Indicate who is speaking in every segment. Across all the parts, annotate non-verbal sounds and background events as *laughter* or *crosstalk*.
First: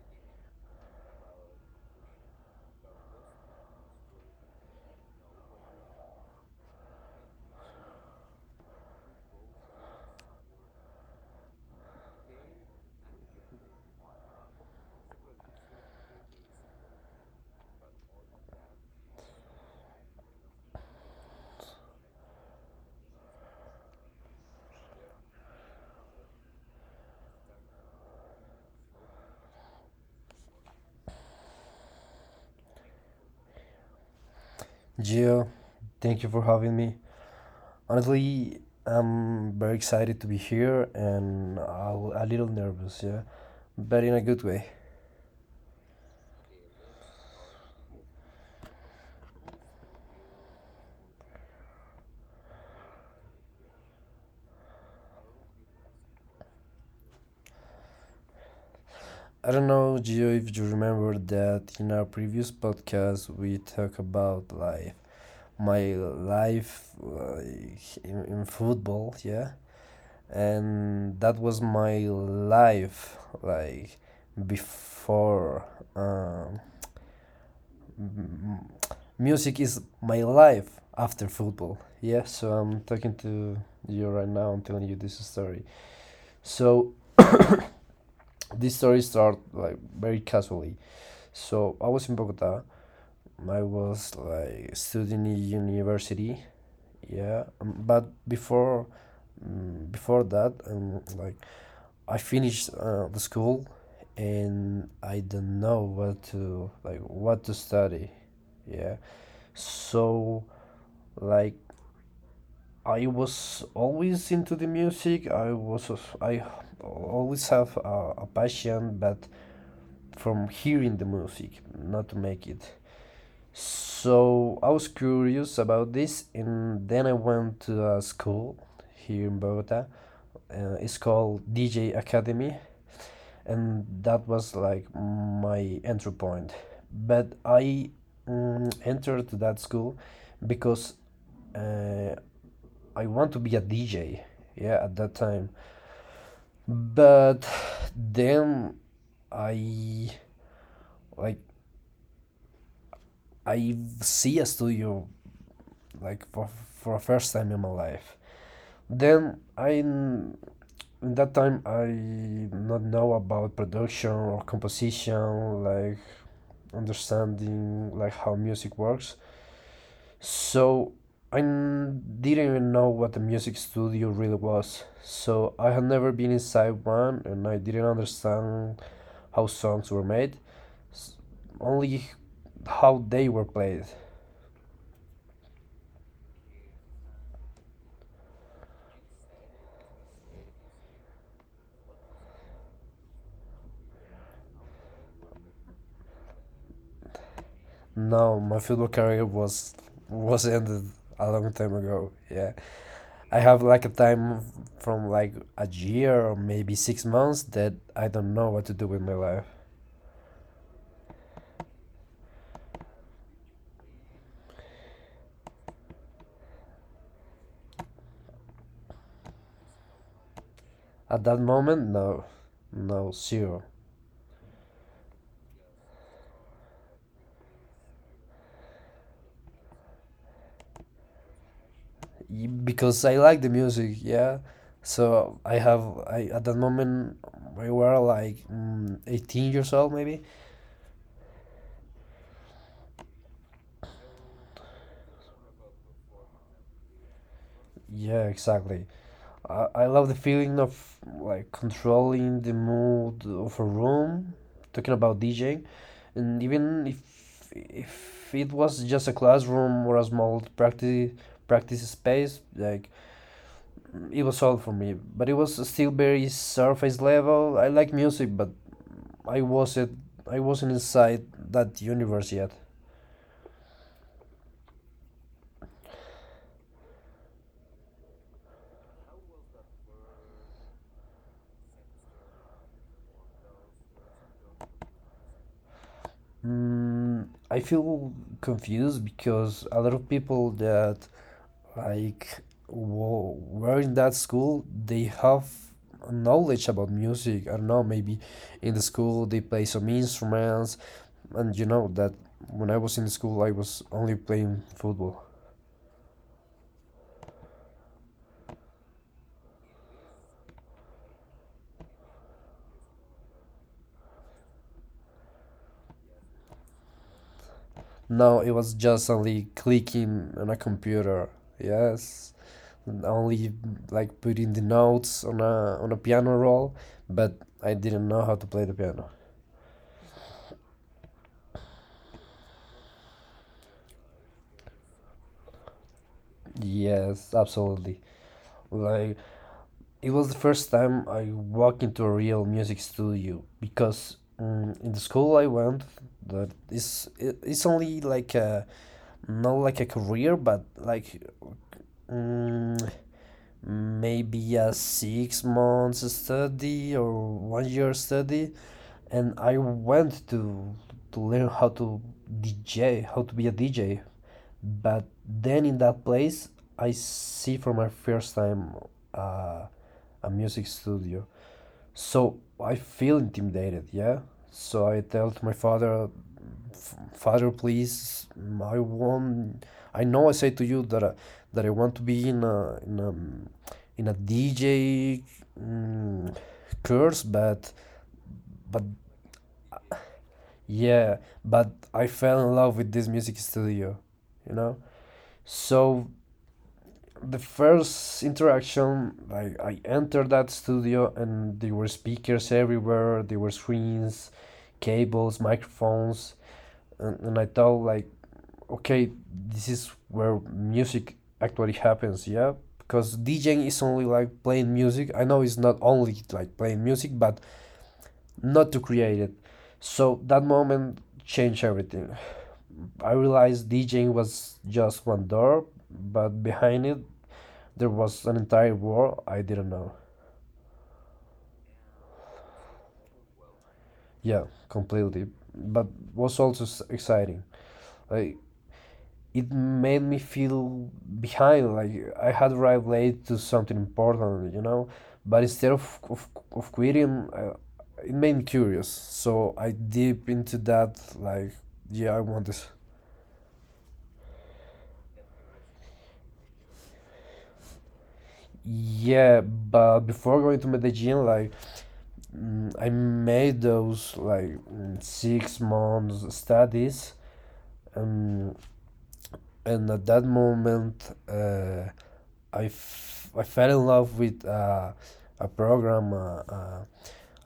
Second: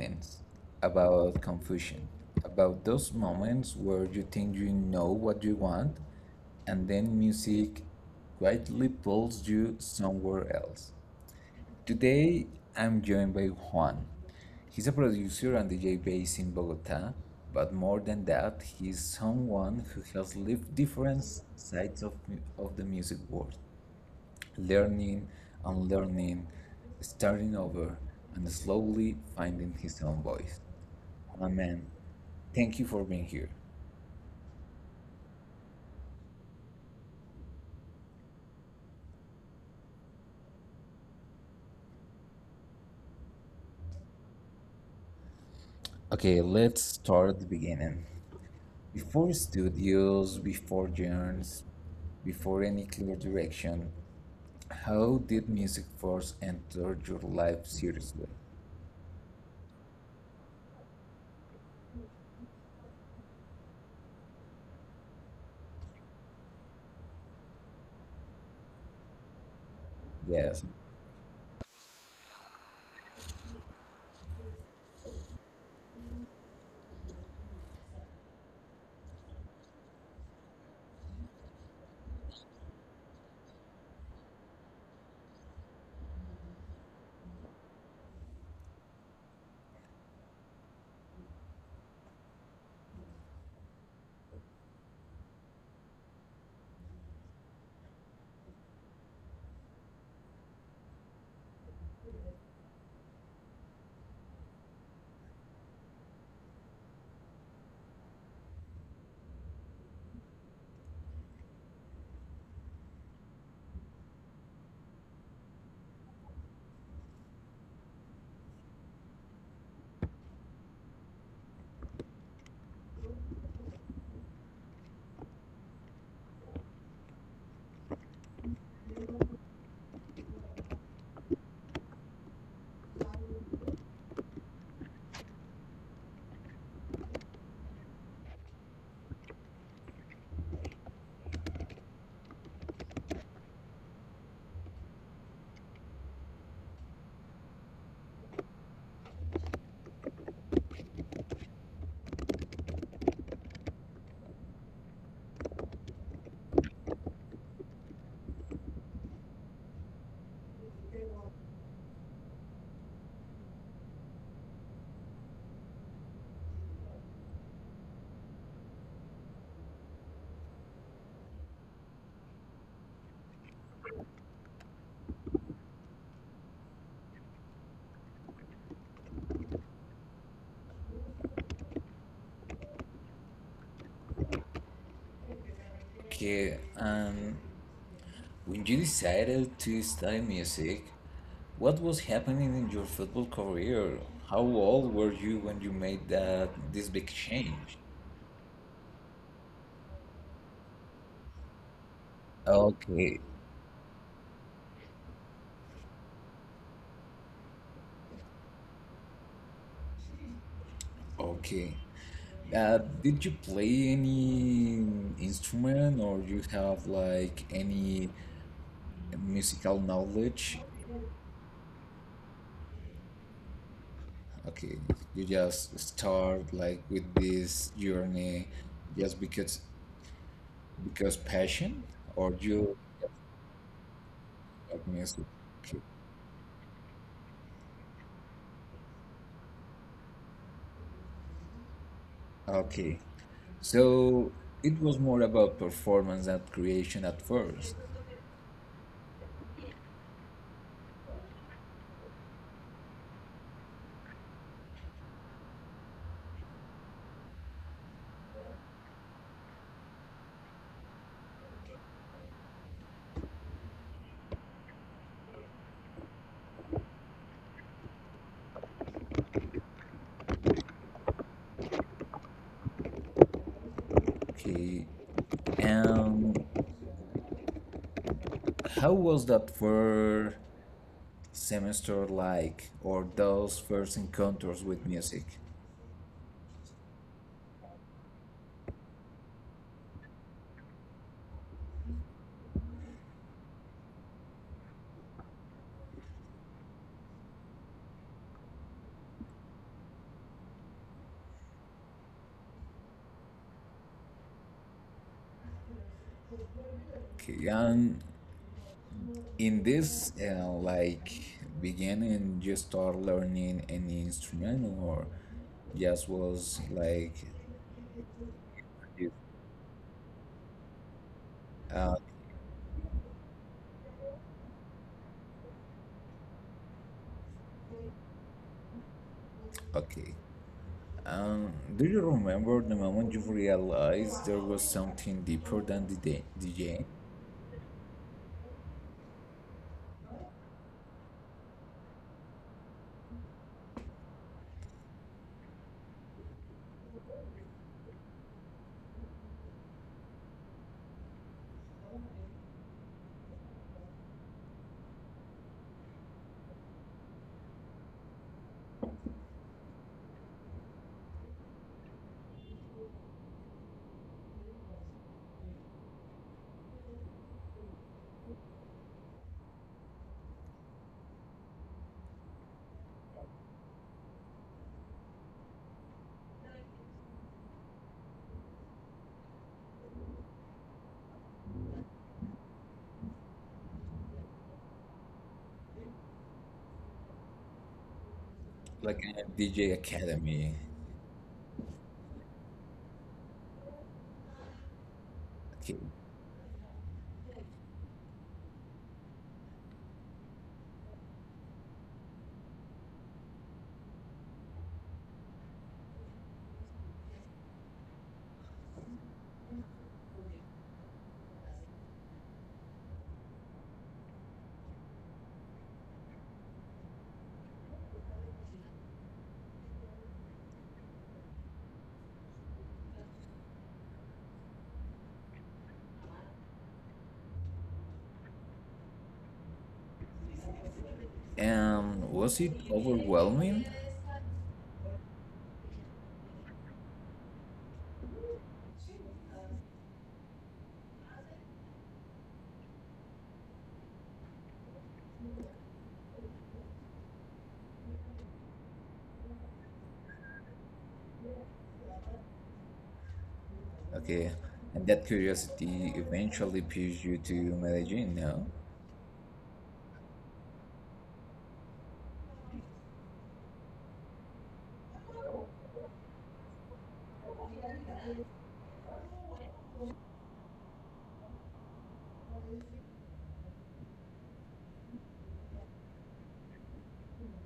Speaker 1: beginnings, about confusion, about those moments where you think you know what you want, and then music quietly pulls you somewhere else. Today I'm joined by Juan. He's a producer and DJ based in Bogota, but more than that, he's someone who has lived different sides of, mu- of the music world, learning, unlearning, starting over, and slowly finding his own voice. Juan, man, thank you for being here.
Speaker 2: Gio, thank you for having me. Honestly, I'm very excited to be here and a little nervous, yeah, but in a good way.
Speaker 1: Okay, let's start at the beginning. Before studios, before genres, before any clear direction, how did music first enter your life seriously?
Speaker 2: I don't know, Gio, if you remember that in our previous podcast we talked about life, my life like, in football, yeah,
Speaker 1: Yeah.
Speaker 2: and that was my life like before um, music is my life after football. Yeah, so I'm talking to you right now. I'm telling you this story. So this story started like very casually. So I was in Bogota. I was like studying in university. Yeah, but before before that, like I finished the school, and I don't know what to like what to study. Yeah, so like I was always into the music. I always have a passion, but from hearing the music, not to make it. So I was curious about this, and then I went to a school here in Bogota. It's called DJ Academy, and that was like my entry point. But I entered that school because uh, I want to be a DJ. Yeah, at that time. But then I like I see a studio like for a first time in my life. Then I in that time I not know about production or composition like understanding like how music works. So I didn't even know what a music studio really was. So I had never been inside one and I didn't understand how songs were made, s- only how they were played.
Speaker 1: Okay. When you decided to study music, what was happening in your football career? How old were you when you made that this big change?
Speaker 2: No, my football career was ended a long time ago. Yeah.
Speaker 1: Okay.
Speaker 2: I have like a time from like a year or maybe 6 months that I don't know what to do with my life.
Speaker 1: Okay. Did you play any instrument, or you have like any musical knowledge?
Speaker 2: At that moment, no. No, zero.
Speaker 1: Okay, you just start like with this journey just because passion, or you
Speaker 2: Because
Speaker 1: just
Speaker 2: I like the music, yeah.
Speaker 1: love music.
Speaker 2: So I
Speaker 1: Okay.
Speaker 2: have I at that moment we were like 18 years old maybe.
Speaker 1: Okay. So it was more about performance and creation at first.
Speaker 2: Yeah, exactly. I love the feeling of like controlling the mood of a room. Talking about DJing, and even if it was just a classroom or a small practice space, like it was all for me. But it was still very surface level. I like music, but I wasn't I wasn't inside that universe yet.
Speaker 1: Okay. Um, how was that first semester like, or those first encounters with music?
Speaker 2: I feel confused because a lot of people that like were in that school they have knowledge about music. I don't know, maybe in the school they play some instruments, and you know that when I was in school I was only playing football.
Speaker 1: Okay, and in this like beginning, you start learning any instrument, or just was like
Speaker 2: Now it was just
Speaker 1: it-
Speaker 2: only clicking on a computer. Yes, and only like putting the notes on a piano roll, but I didn't know how to play the piano.
Speaker 1: okay. Um, do you remember the moment you realized there was something deeper than the day DJ,
Speaker 2: Yes, absolutely. Like it was the first time I walked into a real music studio because in the school I went that is it, it's only like a not like a career but like mm maybe a 6 months study or one year study and I went to learn how to DJ, how to be a DJ. But then in that place, I see for my first time uh, a music studio. So I feel intimidated, yeah. So I tell to my father, Father, please, I want. I know I say to you that I want to be in a DJ mm, course, but
Speaker 1: like a DJ academy?
Speaker 2: yeah, but I fell in love with this music studio, you know."
Speaker 1: Okay.
Speaker 2: So the first interaction, like I entered that studio and there were speakers everywhere, there were screens, cables, microphones, and I thought like, okay, this is where music actually happens, yeah. Because DJing is only like playing music. I know it's not only like playing music, but not to create it. So that moment changed everything. I realized DJing was just one door, but behind it there was an entire war I didn't know.
Speaker 1: Um, was it overwhelming?
Speaker 2: Yeah, completely. But was also exciting. Like it made me feel behind. Like I had arrived late to something important, you know. But instead of quitting, it made me curious. So I deep into that. Like yeah, I want this.
Speaker 1: Okay, and that curiosity eventually pushed you to Medellin, no?
Speaker 2: Yeah, but before going to Medellin, like I made those like 6 months studies. Um, and at that moment I fell in love with a program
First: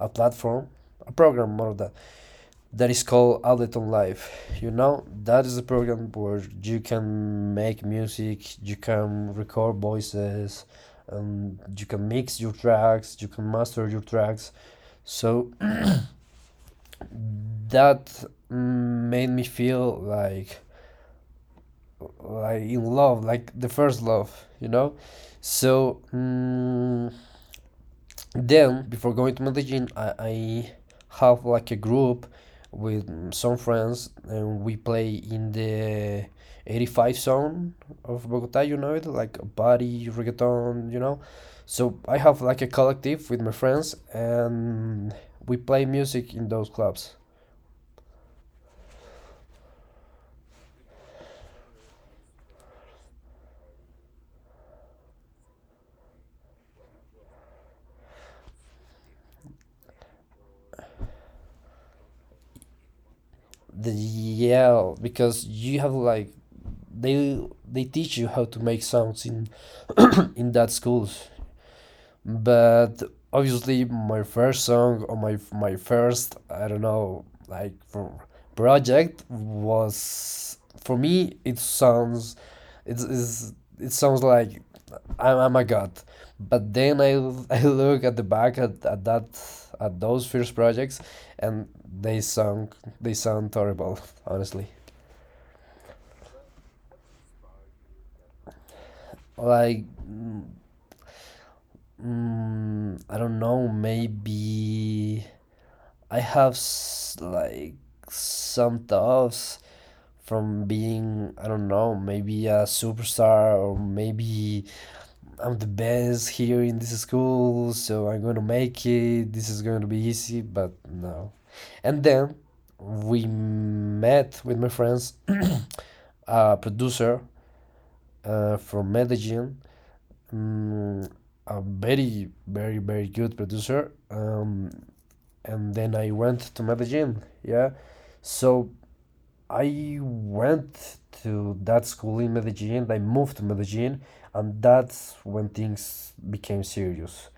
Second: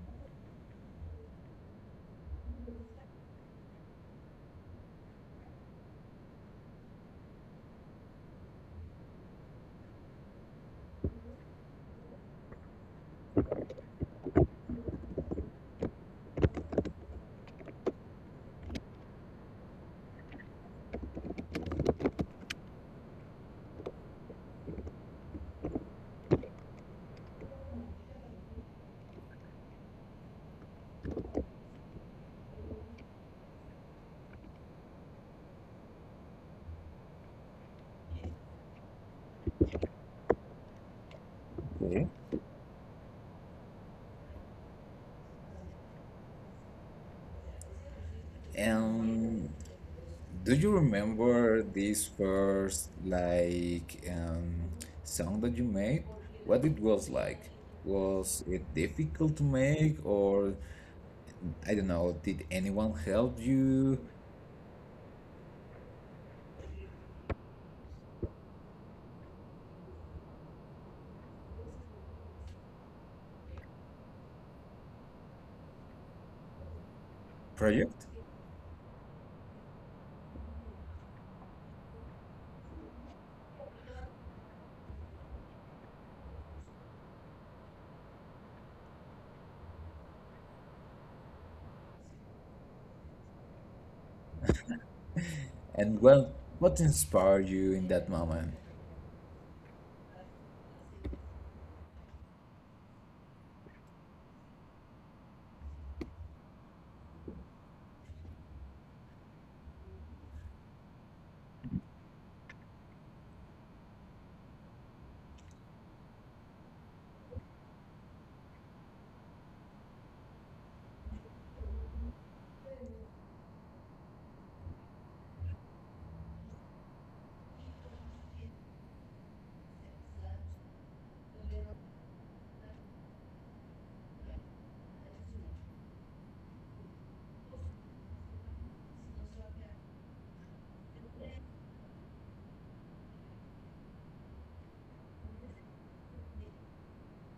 Speaker 2: a platform, a program more that that is called Ableton Live. You know that is a program where you can make music, you can record voices, and you can mix your tracks, you can master your tracks. So that made me feel like in love, like the first love, you know. So then, before going to Medellin, I have like a group with some friends, and we play in the 85 zone of Bogota. You know it, like body reggaeton, you know. So
Speaker 1: Okay.
Speaker 2: I have like a collective with my friends, and we play music in those clubs.
Speaker 1: Um, do you remember this first like song that you made? What it was like? Was it difficult to make, or I don't know? Did anyone help
Speaker 2: The
Speaker 1: you?
Speaker 2: Yeah, because you have like They they teach you how to make sounds in *clears throat* *coughs* in that schools, but obviously my first song or my first I don't know like
Speaker 1: Project?
Speaker 2: project was for me it sounds it's, it sounds like I'm a god. But then I *laughs* I look at the back at that, at those first projects and they sound horrible *laughs* honestly.
Speaker 1: And well, what inspired you in that moment?
Speaker 2: Like I don't know. Maybe like some thoughts from being, I don't know, maybe a superstar or maybe I'm the best here in this school, so I'm gonna make it. This is going to be easy, but no. And then we met with my friends, *clears throat* a producer from Medellin, mm, a very, very, very good producer. And then I went to Medellin. Yeah. So I went to that school in Medellin. I moved to Medellin, and that's when things became serious.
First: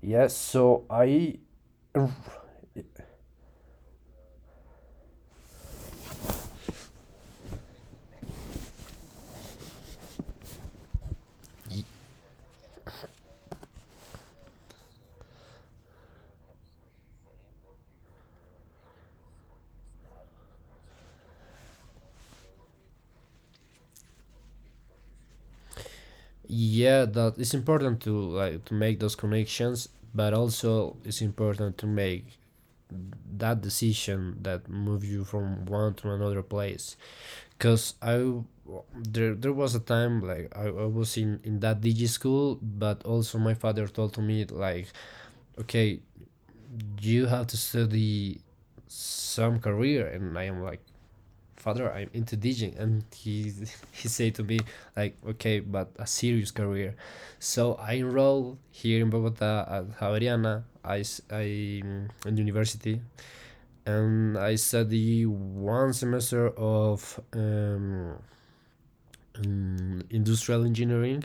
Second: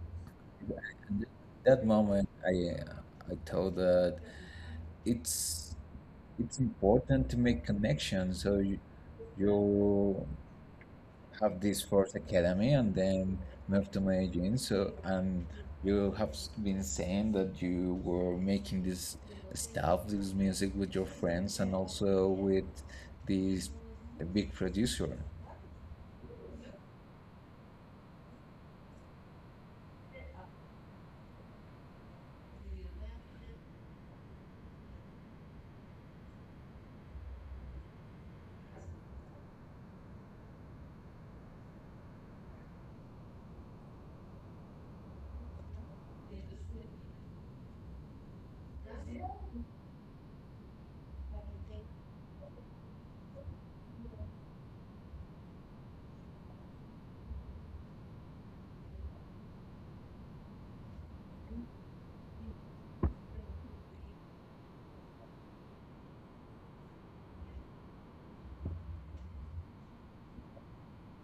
Speaker 2: Yeah. So
Speaker 1: And
Speaker 2: I.
Speaker 1: that moment, I thought that it's it's important to make connections, so you have this first academy and then moved to managing. So, and you have been saying that you were making this stuff, this music with your friends and also with this big producer.
Speaker 2: Yeah, that it's important to like to make those connections, but also it's important to make that decision that moves you from one to another place. Cause I w- there was a time like I was in that digi school, but also my father told to me like, okay, you have to study some career, and I am like, father, I'm into DJing, and he *laughs* he said to me like, okay, but a serious career. So I enrolled here in Bogota at Javeriana, I s- I mm, in university, and I study one semester of industrial engineering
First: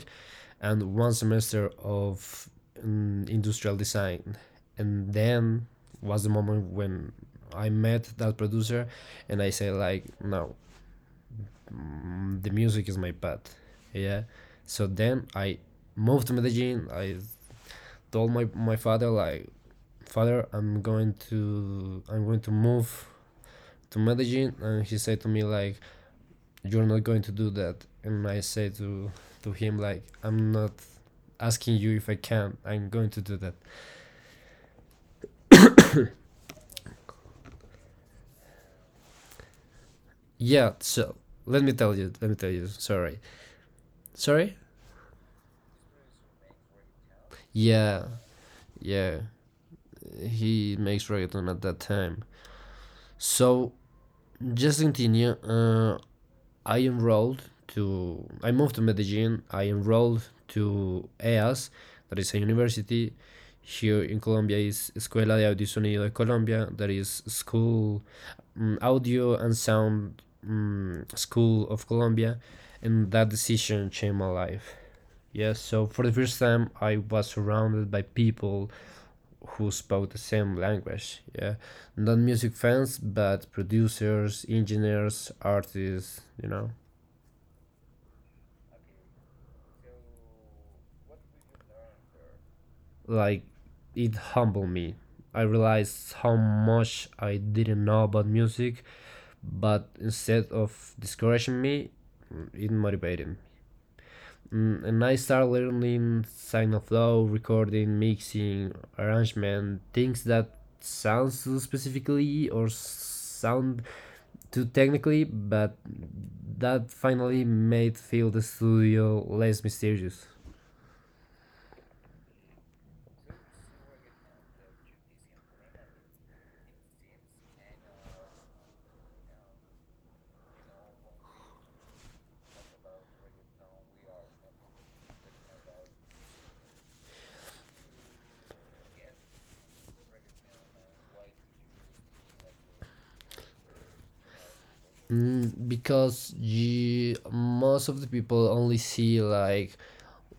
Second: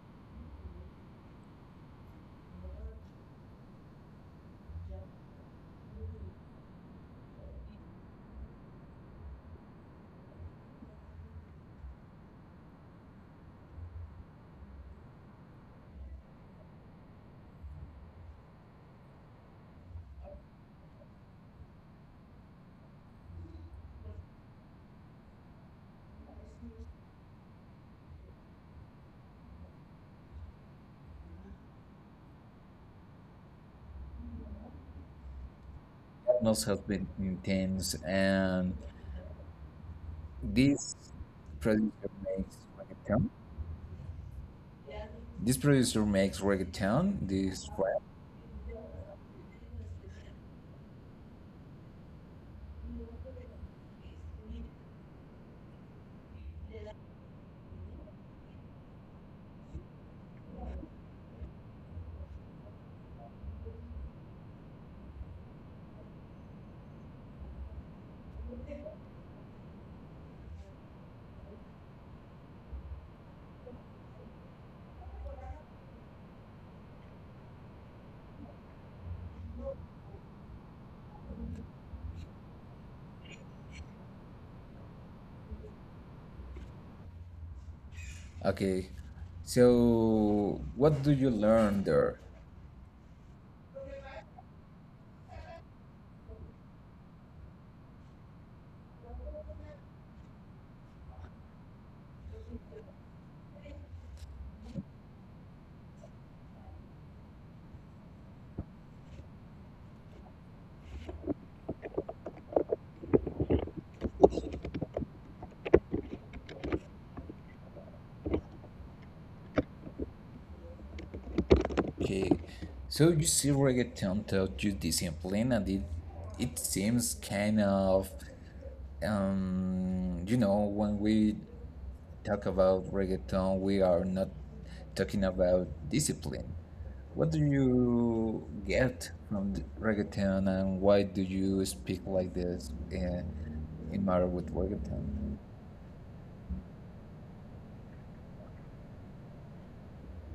Speaker 2: and one semester of industrial design. And then was the moment when I met that producer and I say like, no, the music is my path. Yeah. So then I moved to Medellin. I told my father like, father, I'm going to move to Medellin. And he said to me like, you're not going to do that and I say to him like I'm not asking you if I can, I'm going to do that.
Speaker 1: Patmos has been intense, and
Speaker 2: Yeah,
Speaker 1: this
Speaker 2: so let me tell you,
Speaker 1: producer makes
Speaker 2: sorry.
Speaker 1: reggaeton.
Speaker 2: sorry
Speaker 1: This producer makes reggaeton, this
Speaker 2: yeah,
Speaker 1: rap.
Speaker 2: yeah he makes reggaeton at that time, so just continue. I enrolled I moved to Medellin. I enrolled to EAS, that is a university here in Colombia, is Escuela de Audio y Sonido de Colombia, that is school, Audio and Sound School of Colombia, and that decision changed my life. Yes, so for the first time, I was surrounded by people who spoke the same language. Yeah, not music fans, but producers, engineers, artists. You know,
Speaker 1: Okay, so what do you learn there?
Speaker 2: like it humbled me. I realized how much I didn't know about music, but instead of discouraging me, it motivated me. And I started learning signal flow, recording, mixing, arrangement, things that sounds too specifically or sound too technically, but that finally made feel the studio less mysterious.
Speaker 1: Okay, so you see reggaeton taught you discipline, and it seems kind of um, you know, when we talk about reggaeton, we are not talking about discipline. What do you get from the reggaeton, and why do you speak like this in matter with reggaeton?
Speaker 2: Because you, most of the people only see like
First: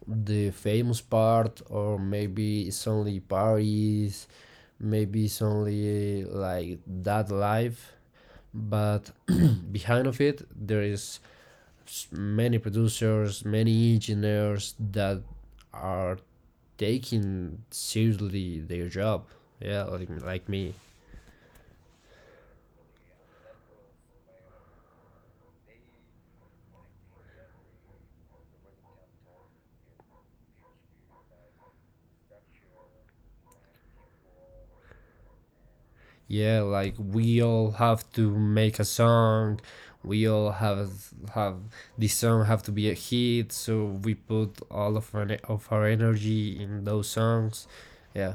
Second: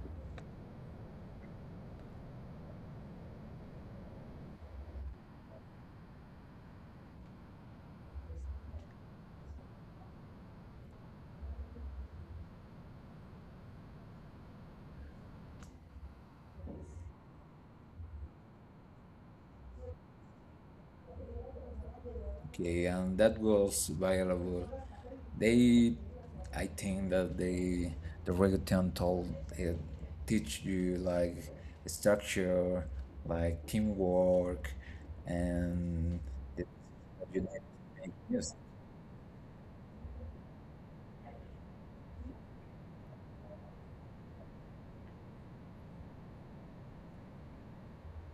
Speaker 2: the famous part, or maybe it's only Paris, maybe it's only like that life, but *clears throat* behind of it there is many producers, many engineers that are taking seriously their job, yeah, like me.
Speaker 1: Okay, and that was viral. They, I think that they, the reggaeton told, uh, teach you like structure, like teamwork, and
Speaker 2: Yeah,
Speaker 1: the-
Speaker 2: like we
Speaker 1: you need
Speaker 2: all
Speaker 1: to
Speaker 2: have
Speaker 1: make
Speaker 2: to
Speaker 1: music.
Speaker 2: make a song, we all have this song have to be a hit, so we put all of our energy in those songs, yeah.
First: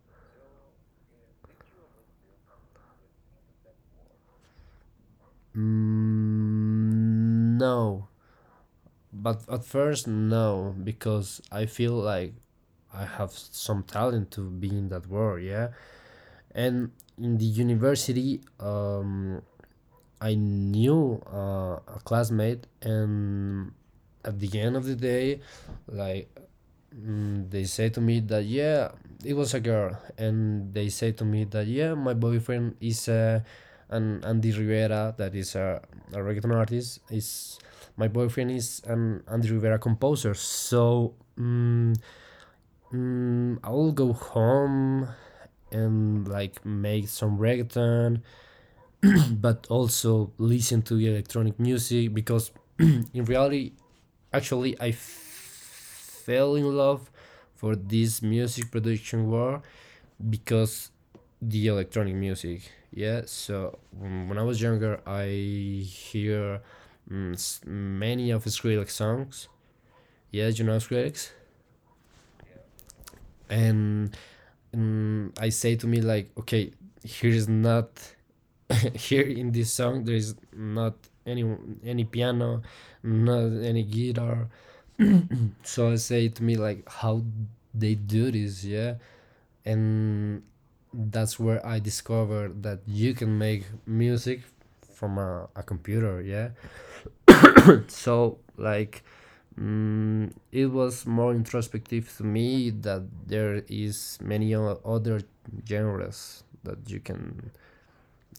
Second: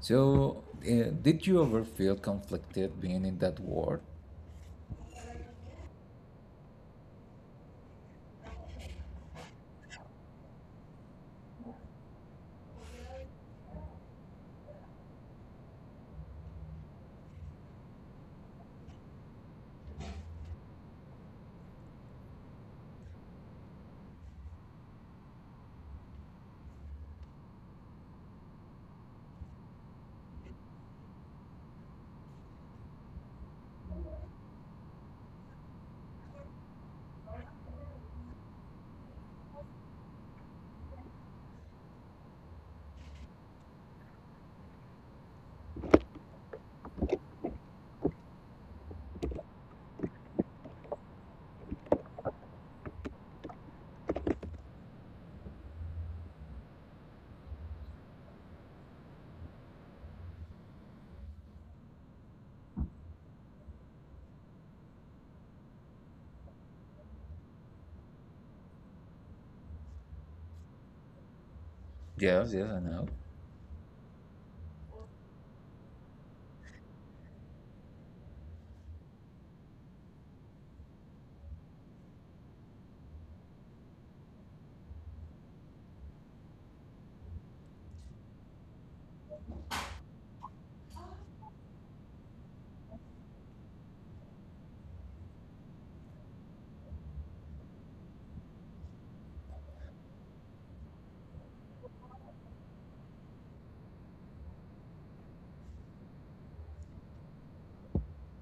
Speaker 1: So, did you ever feel conflicted being in that world?
Speaker 2: mm, no But at first, no, because I feel like I have some talent to be in that world, yeah. And in the university, I knew a classmate, and at the end of the day, like they say to me that yeah, it was a girl, and they say to me that yeah, my boyfriend is an Andy Rivera, that is a reggaeton artist. Is my boyfriend is an Andy Rivera composer. I will go home and like make some reggaeton, but also listen to electronic music because *clears throat* in reality actually I fell in love for this music production world because the electronic music, yeah. So when I was younger I hear mm, many of Skrillex songs. Yeah, you know Skrillex.
Speaker 1: Yes, yes, I know.
Speaker 2: And I say to me like, okay, here is not *laughs* here in this song there is not any any piano, not any guitar. So I say to me like, how they do this, yeah, and that's where I discovered that you can make music from a computer, yeah. So like, it was more introspective to me that there is many other genres that you can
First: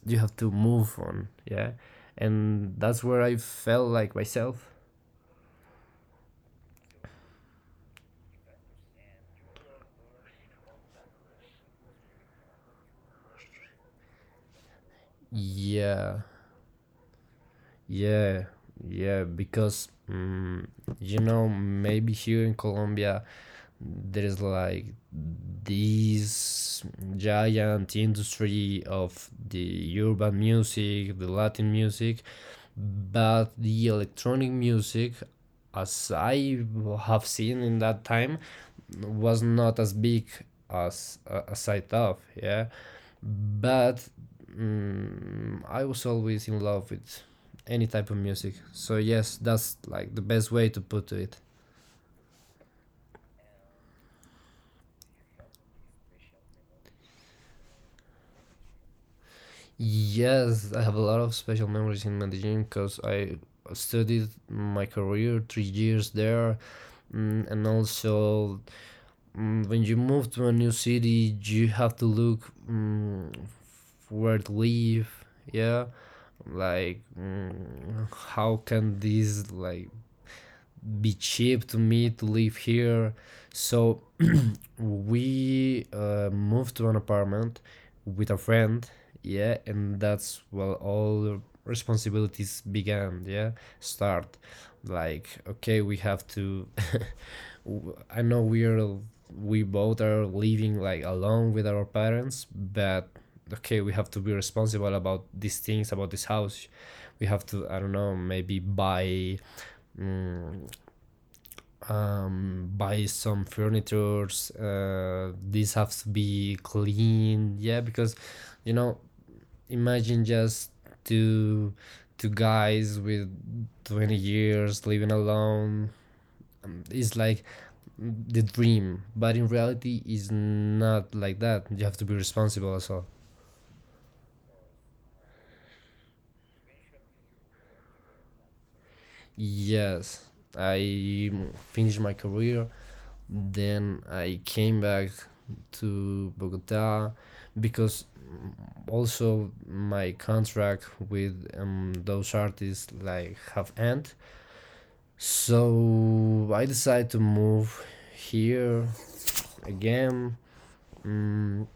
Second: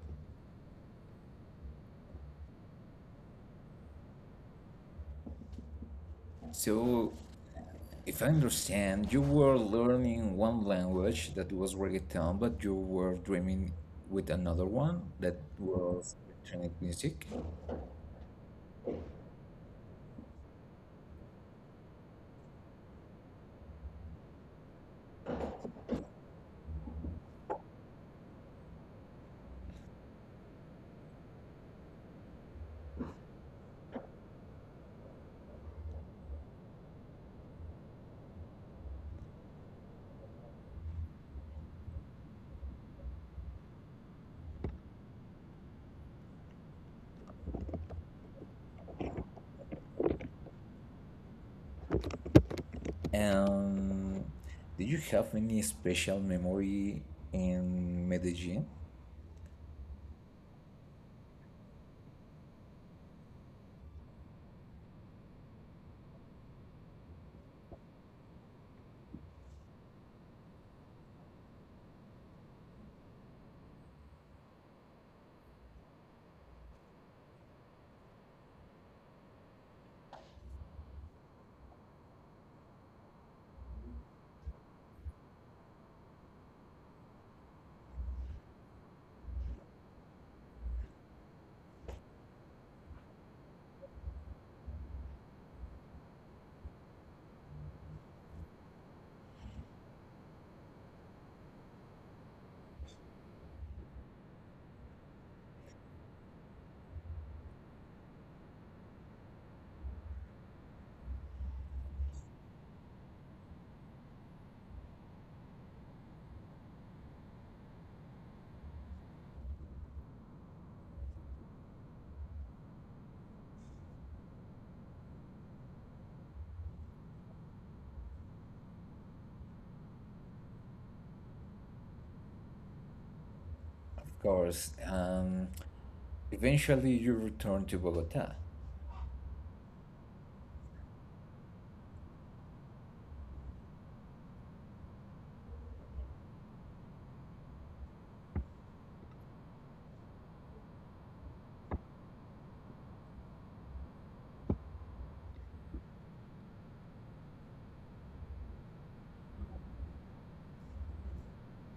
Speaker 2: you have to move on, yeah, and that's where I felt like myself.
Speaker 1: So, if I understand, you were learning one language that was reggaeton, but you were dreaming with another one that was
Speaker 2: Yeah,
Speaker 1: electronic music.
Speaker 2: yeah, yeah, because you know, maybe here in Colombia there is like this giant industry of the urban music, the Latin music, but the electronic music, as I have seen in that time, was not as big as I thought. Yeah, but I was always in love with any type of music. So yes, that's like the best way to put it.
Speaker 1: And did you have any special memory in Medellin?
Speaker 2: Yes, I have a lot of special memories in Medellin because I studied my career 3 years there. And also, when you move to a new city, you have to look, where to live. Yeah, like, how can this like be cheap to me to live here. So we moved to an apartment with a friend, yeah, and that's where all responsibilities began, yeah, start. Like, okay, we have to. *laughs* I know we're we both are living like alone with our parents, but okay, we have to be responsible about these things, about this house. We have to, I don't know, maybe buy mm, buy some furnitures. These have to be clean. Yeah, because you know, imagine just two two guys with 20 years living alone. It's like the dream, but in reality it's not like that. You have to be responsible as well.
Speaker 1: Of course. Eventually, you returned to Bogota.
Speaker 2: Yes, I finished my career, then I came back to Bogota because also my contract with those artists like have end. So I decided to move here again. mm,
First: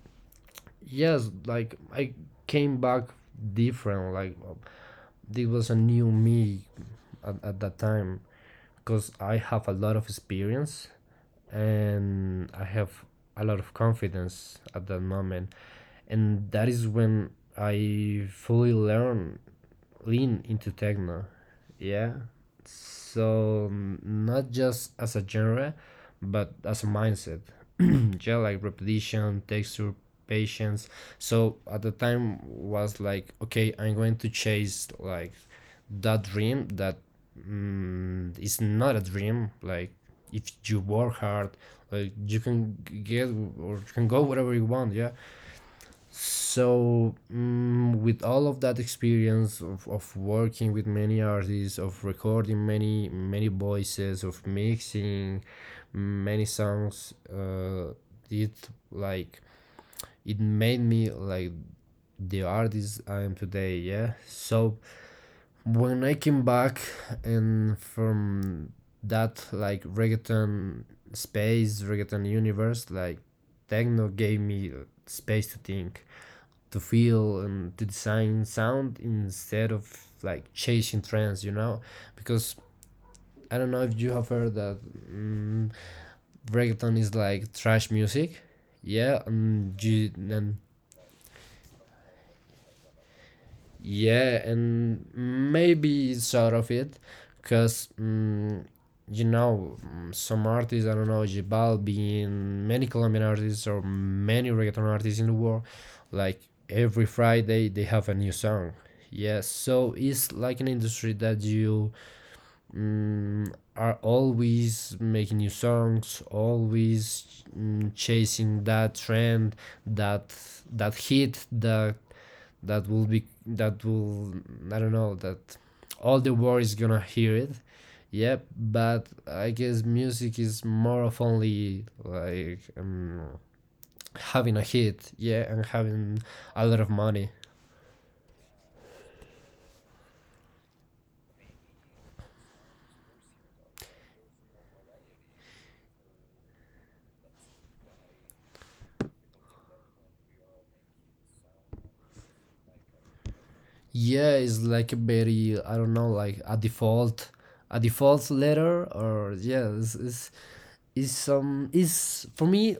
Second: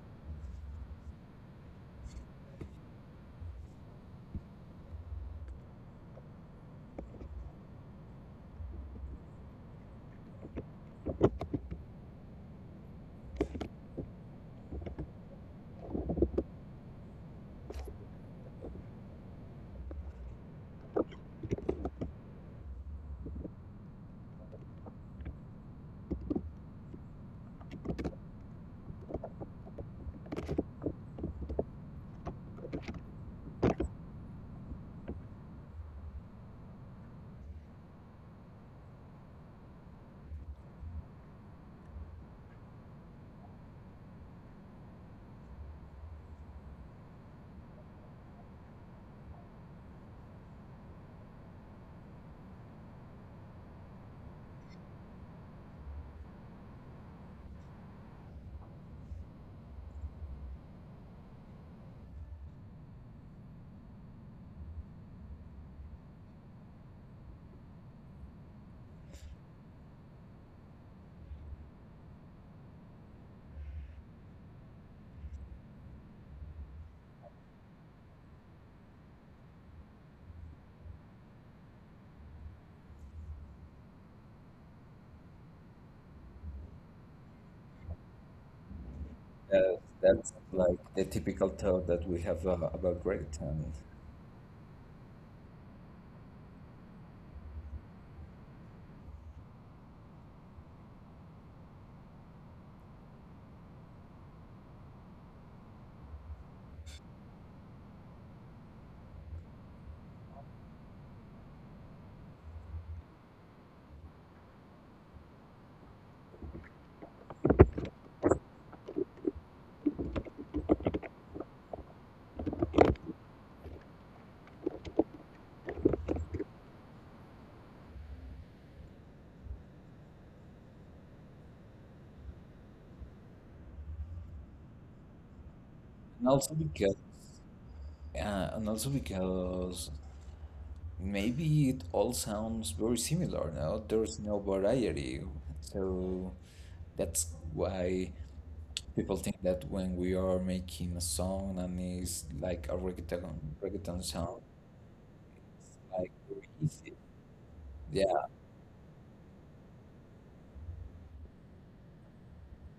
Speaker 2: yes, like I came back different, like this was a new me at that time because I have a lot of experience and I have a lot of confidence at that moment. And that is when I fully learn lean into techno, yeah. So not just as a genre, but as a mindset. *clears throat* Yeah, like repetition, texture, patience. So at the time was like, okay, I'm going to chase like that dream that is not a dream, like if you work hard, like you can get or you can go whatever you want, yeah. So with all of that experience of working with many artists, of recording many many voices, of mixing many songs, it like it made me like the artist I am today, yeah. So when I came back and from that like reggaeton space, reggaeton universe, like techno gave me space to think, to feel, and to design sound instead of like chasing trends, you know? Because I don't know if you have heard that mm reggaeton is like trash music. Yeah,
Speaker 1: That,
Speaker 2: and you
Speaker 1: that's
Speaker 2: and
Speaker 1: like the typical thought that we have about reggaeton.
Speaker 2: yeah, and maybe it's out of it, because you know, some artists. I don't know, Jibalbi and many Colombian artists or many reggaeton artists in the world. Like every Friday, they have a new song. Yes, so it's like an industry that you are always making new songs, always chasing that trend, that that hit that that will be that will, I don't know, that all the world is gonna hear it. Yep, but I guess music is more of only like having a hit, yeah, and having
Speaker 1: And also
Speaker 2: a lot of
Speaker 1: because,
Speaker 2: money.
Speaker 1: and also because maybe it all sounds very similar, no? There's no variety. So that's why people think that when we are making a song and it's like a reggaeton, reggaeton
Speaker 2: Yeah,
Speaker 1: sound,
Speaker 2: it's like a very, I don't know,
Speaker 1: like
Speaker 2: like
Speaker 1: very
Speaker 2: a
Speaker 1: easy.
Speaker 2: default, a
Speaker 1: Yeah.
Speaker 2: default letter or yeah, it's some, is for me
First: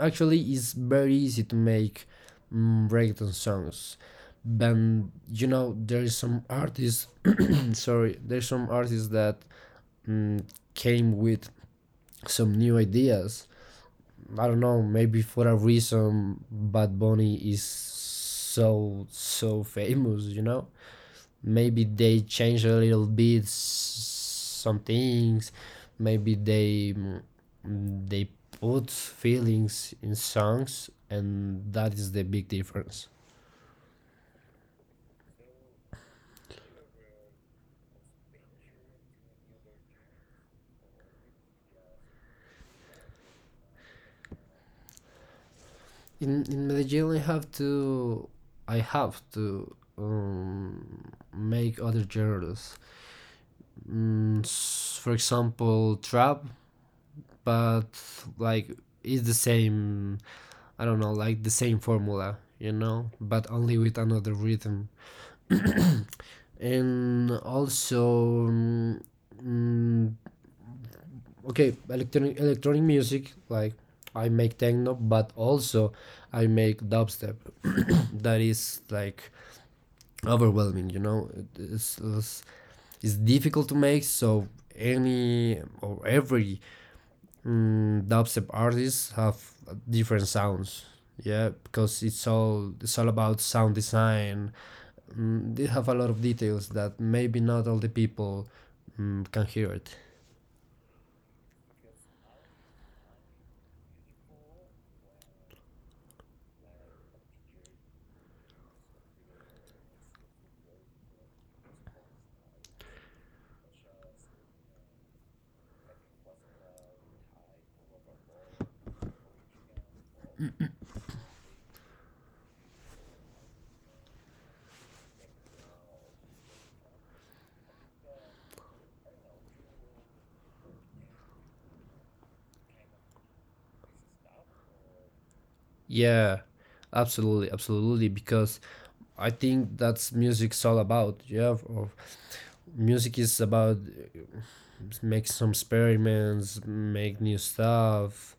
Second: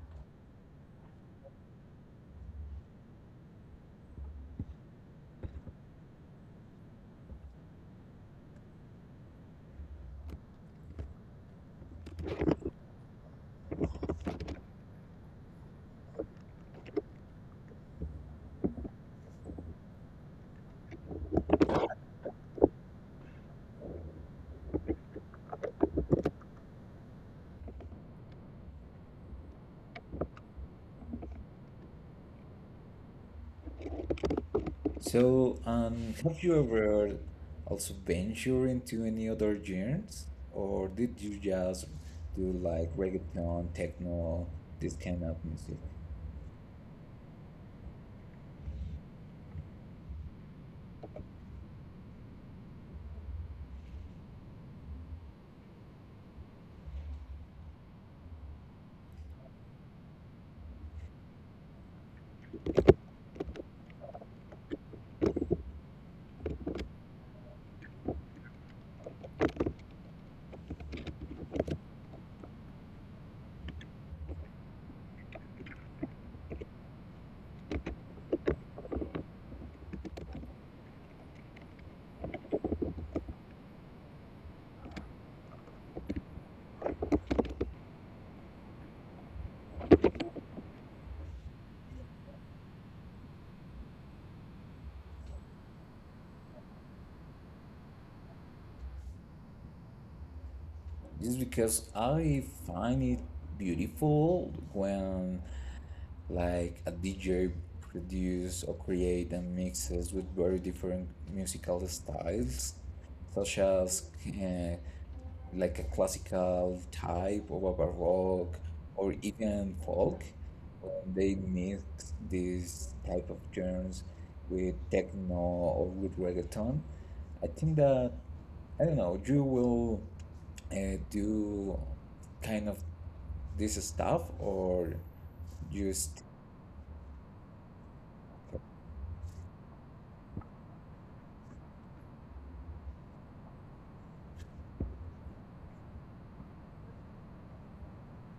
Speaker 2: actually it's very easy to make reggaeton songs. But you know there's some artists *clears throat* sorry there's some artists that mm, came with some new ideas. I don't know, maybe for a reason Bad Bunny is so so famous, you know. Maybe they change a little bit some things, maybe they they put feelings in songs, and that is the big difference.
Speaker 1: So, have you ever also ventured into any other genres? Or did you just do like reggaeton, techno, this kind of music?
Speaker 2: In Medellin I have to I have to make other genres, mm, for example trap. But like it's the same, I don't know, like the same formula, you know, but only with another rhythm. And also mm, okay, electronic music, like I make techno but also I make dubstep. *coughs* *clears throat* That is like overwhelming, you know. it's, it's, it's difficult to make. So any or every dubstep artist have different sounds, yeah, because it's all about sound design. Did have a lot of details that maybe not all the people can hear it.
Speaker 1: Just because I find it beautiful when like a DJ produce or create and mixes with very different musical styles, such as like a classical type of a baroque or even folk. When they mix these type of genres with techno or with reggaeton, I think that I don't know you will do kind of this stuff or just
Speaker 2: Yeah, absolutely, absolutely, because I think that's music's all about. Yeah, of, music is about make some experiments, make new stuff.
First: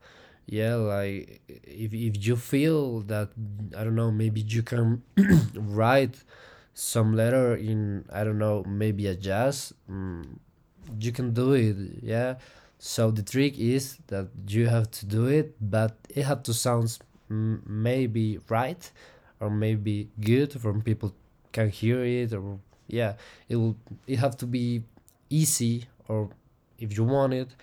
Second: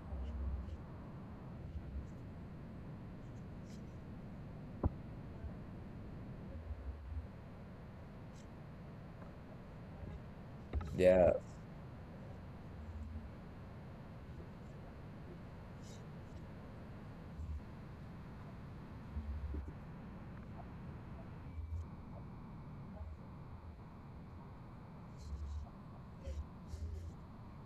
Speaker 2: Yeah, like if you feel that, I don't know, maybe you can *clears throat* write some letter in, I don't know, maybe a jazz. You
Speaker 1: yeah,
Speaker 2: can do it, yeah. So the trick is that you have to do it, but it had to sound maybe right or maybe good from people can hear it, or yeah, it will, it have to be easy, or if you want it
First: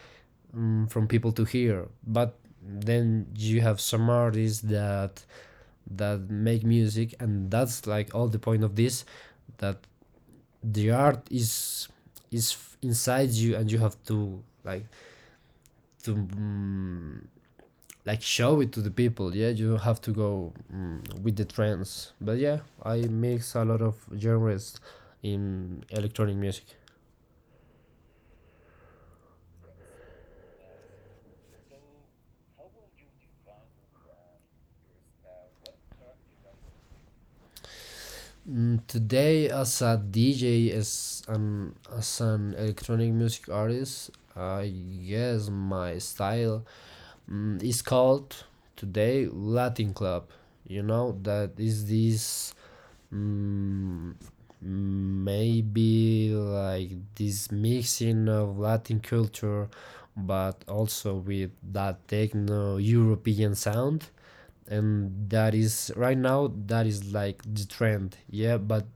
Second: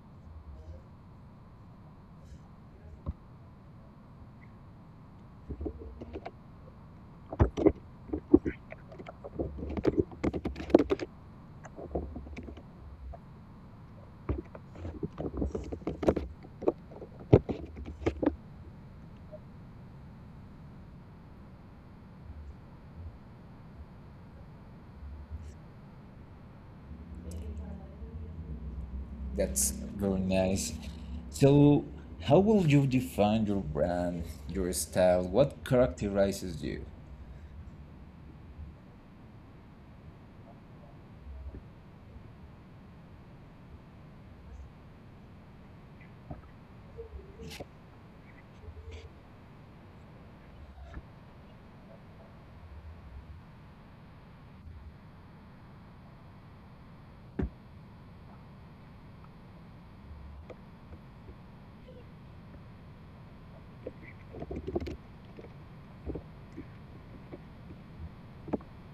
Speaker 2: from people to hear. But then you have some artists that that make music, and that's like all the point of this, that the art is inside you and you have to like to like show it to the people, yeah. You don't have to go with the trends, but yeah, I mix a lot of genres in electronic music.
Speaker 1: that's very nice. So how will you define your brand, your style? What characterizes you?
Speaker 2: Today as a DJ, as an electronic music artist, I guess my style is called today Latin club, you know, that is this. Mm, Maybe like this mixing of Latin culture, but also with that techno European sound. And that is right now, that is like the trend. Yeah, but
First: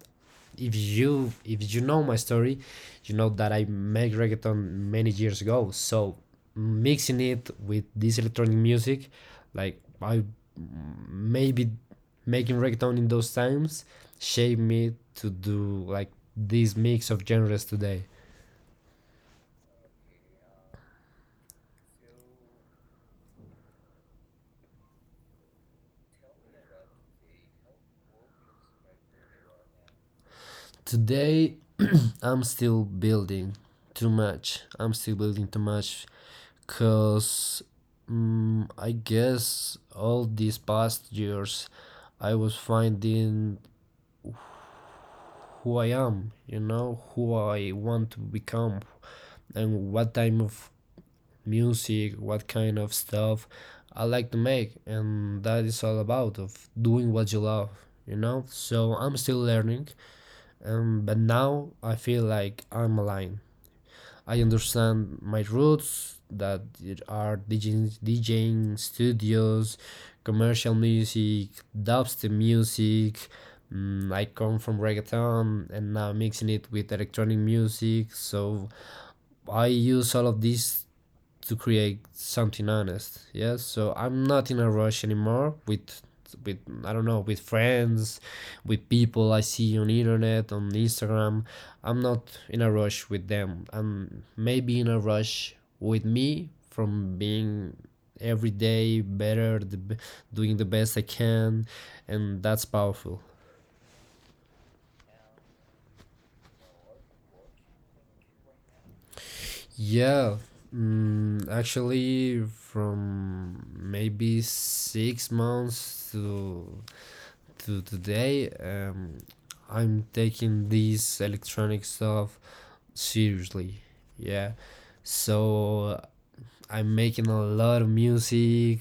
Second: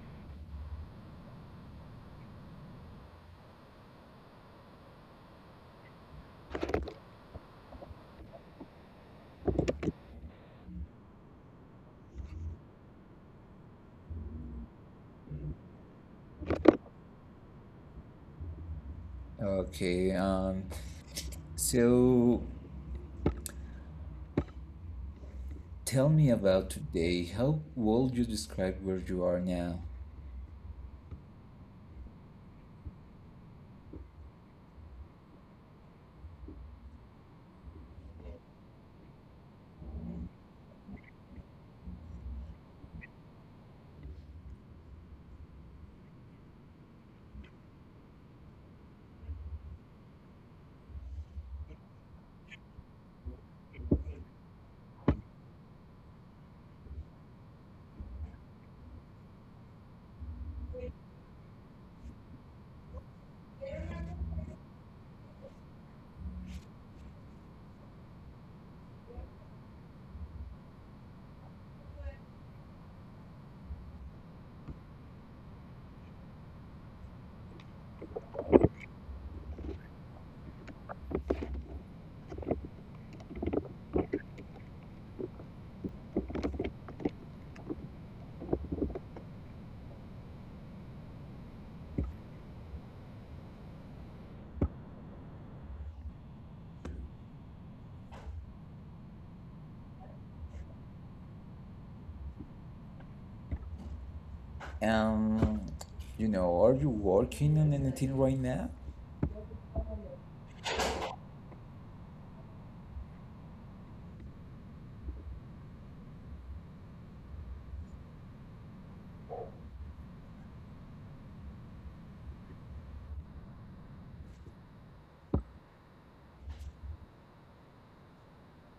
Speaker 2: if you know my story, you know that I make reggaeton many years ago. So mixing it with this electronic music, like I maybe making reggaeton in those times shaped me to do like this mix of genres today.
Speaker 1: Okay. Um, so tell me about today. How would you describe where you are now?
Speaker 2: Today, *clears throat* I'm still building too much. I'm still building too much because I guess all these past years I was finding who I am, you know, who I want to become and what type of music, what kind of stuff I like to make, and that is all about of doing what you love, you know? So I'm still learning, but now I feel like I'm aligned. I understand my roots that there are DJing, DJing studios, commercial music, dubstep music. I come from reggaeton and now mixing it with electronic music. So I use all of these to create something honest, yeah. So I'm not in a rush anymore with I don't know, with friends, with people I see on internet, on Instagram. I'm not in a rush with them. I'm maybe in a rush with me from being every day better, doing the best I can, and that's powerful,
Speaker 1: Um, you know, are you working on anything right now?
Speaker 2: yeah. Actually, from maybe 6 months to today, I'm taking these electronic stuff seriously. Yeah. So I'm making a lot of music.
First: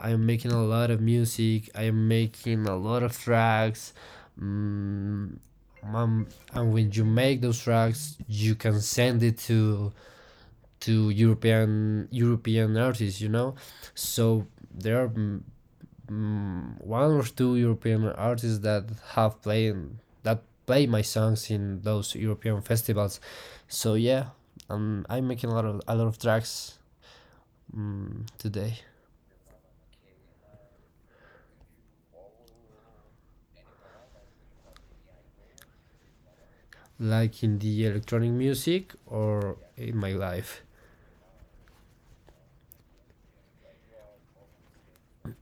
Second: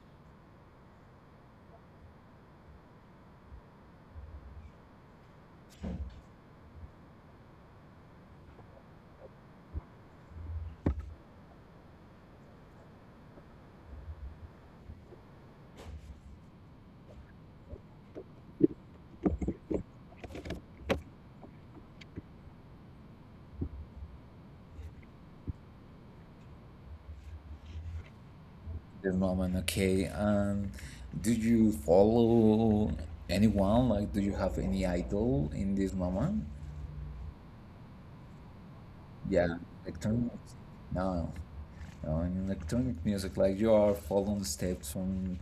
Speaker 2: I'm making a lot of music. I'm making a lot of tracks. Mm, um, and when you make those tracks, you can send it to European artists. You know, so there are one or two European artists that have played that play my songs in those European festivals. So yeah, I'm making a lot of tracks today,
Speaker 1: This moment, okay. Do you follow anyone? Like, do you have any idol in this moment?
Speaker 2: like in the electronic music or
Speaker 1: Yeah,
Speaker 2: in my
Speaker 1: electronic.
Speaker 2: life.
Speaker 1: No, no, in electronic music, like you are following steps from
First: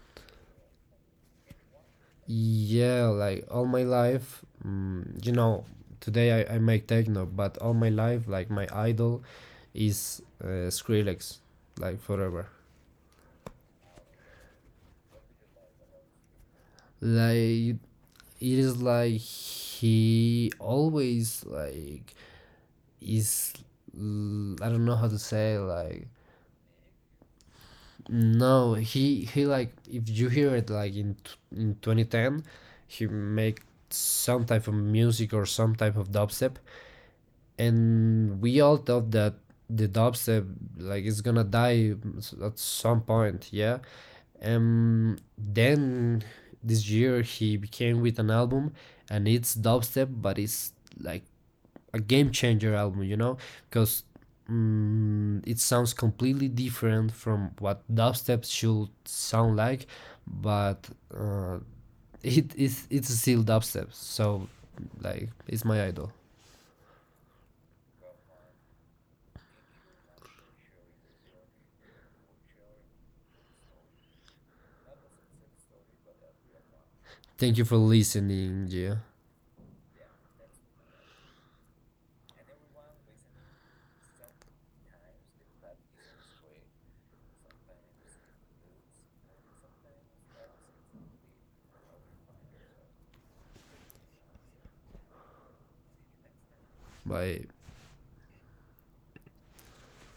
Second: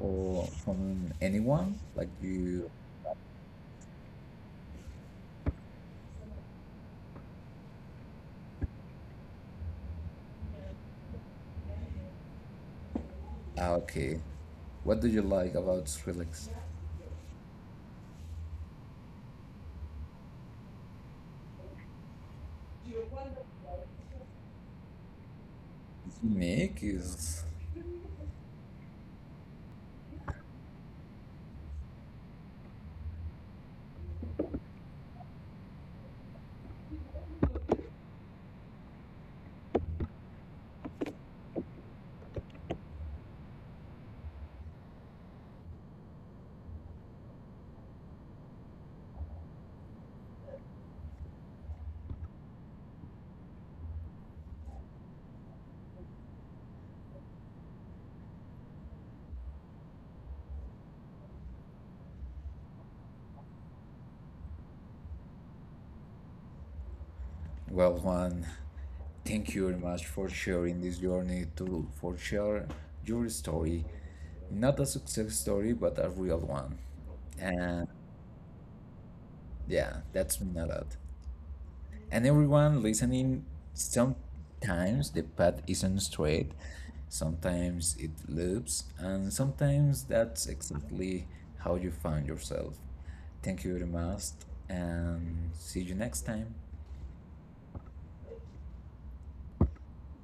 Speaker 1: or from anyone. Like you,
Speaker 2: Yeah, like all my life, you know. Today I make techno, but all my life, like my idol, is Skrillex, like forever.
Speaker 1: ah, okay. What do you like about Skrillex?
Speaker 2: Like it is like he always like is, I I don't know how to say like,
Speaker 1: Unique. Is
Speaker 2: no he like if you hear it like in 2010, he make some type of music or some type of dubstep, and we all thought that the dubstep like is gonna die at some point, yeah. Then this year he came with an album, and it's dubstep, but it's like a game changer album, you know, because it sounds completely different from what dubstep should sound like, but uh, *laughs* it is it's still dubstep. So, like, it's my idol.
Speaker 1: well, one. Thank you very much for sharing this journey to for share your story. Not a success story, but a real one.
Speaker 2: Thank you
Speaker 1: And
Speaker 2: for listening, Gia.
Speaker 1: yeah, that's mean a lot. And everyone listening, sometimes the path isn't straight, sometimes it loops, and sometimes that's exactly how you find yourself. Thank you very much, and see you next time.
Speaker 2: Bye.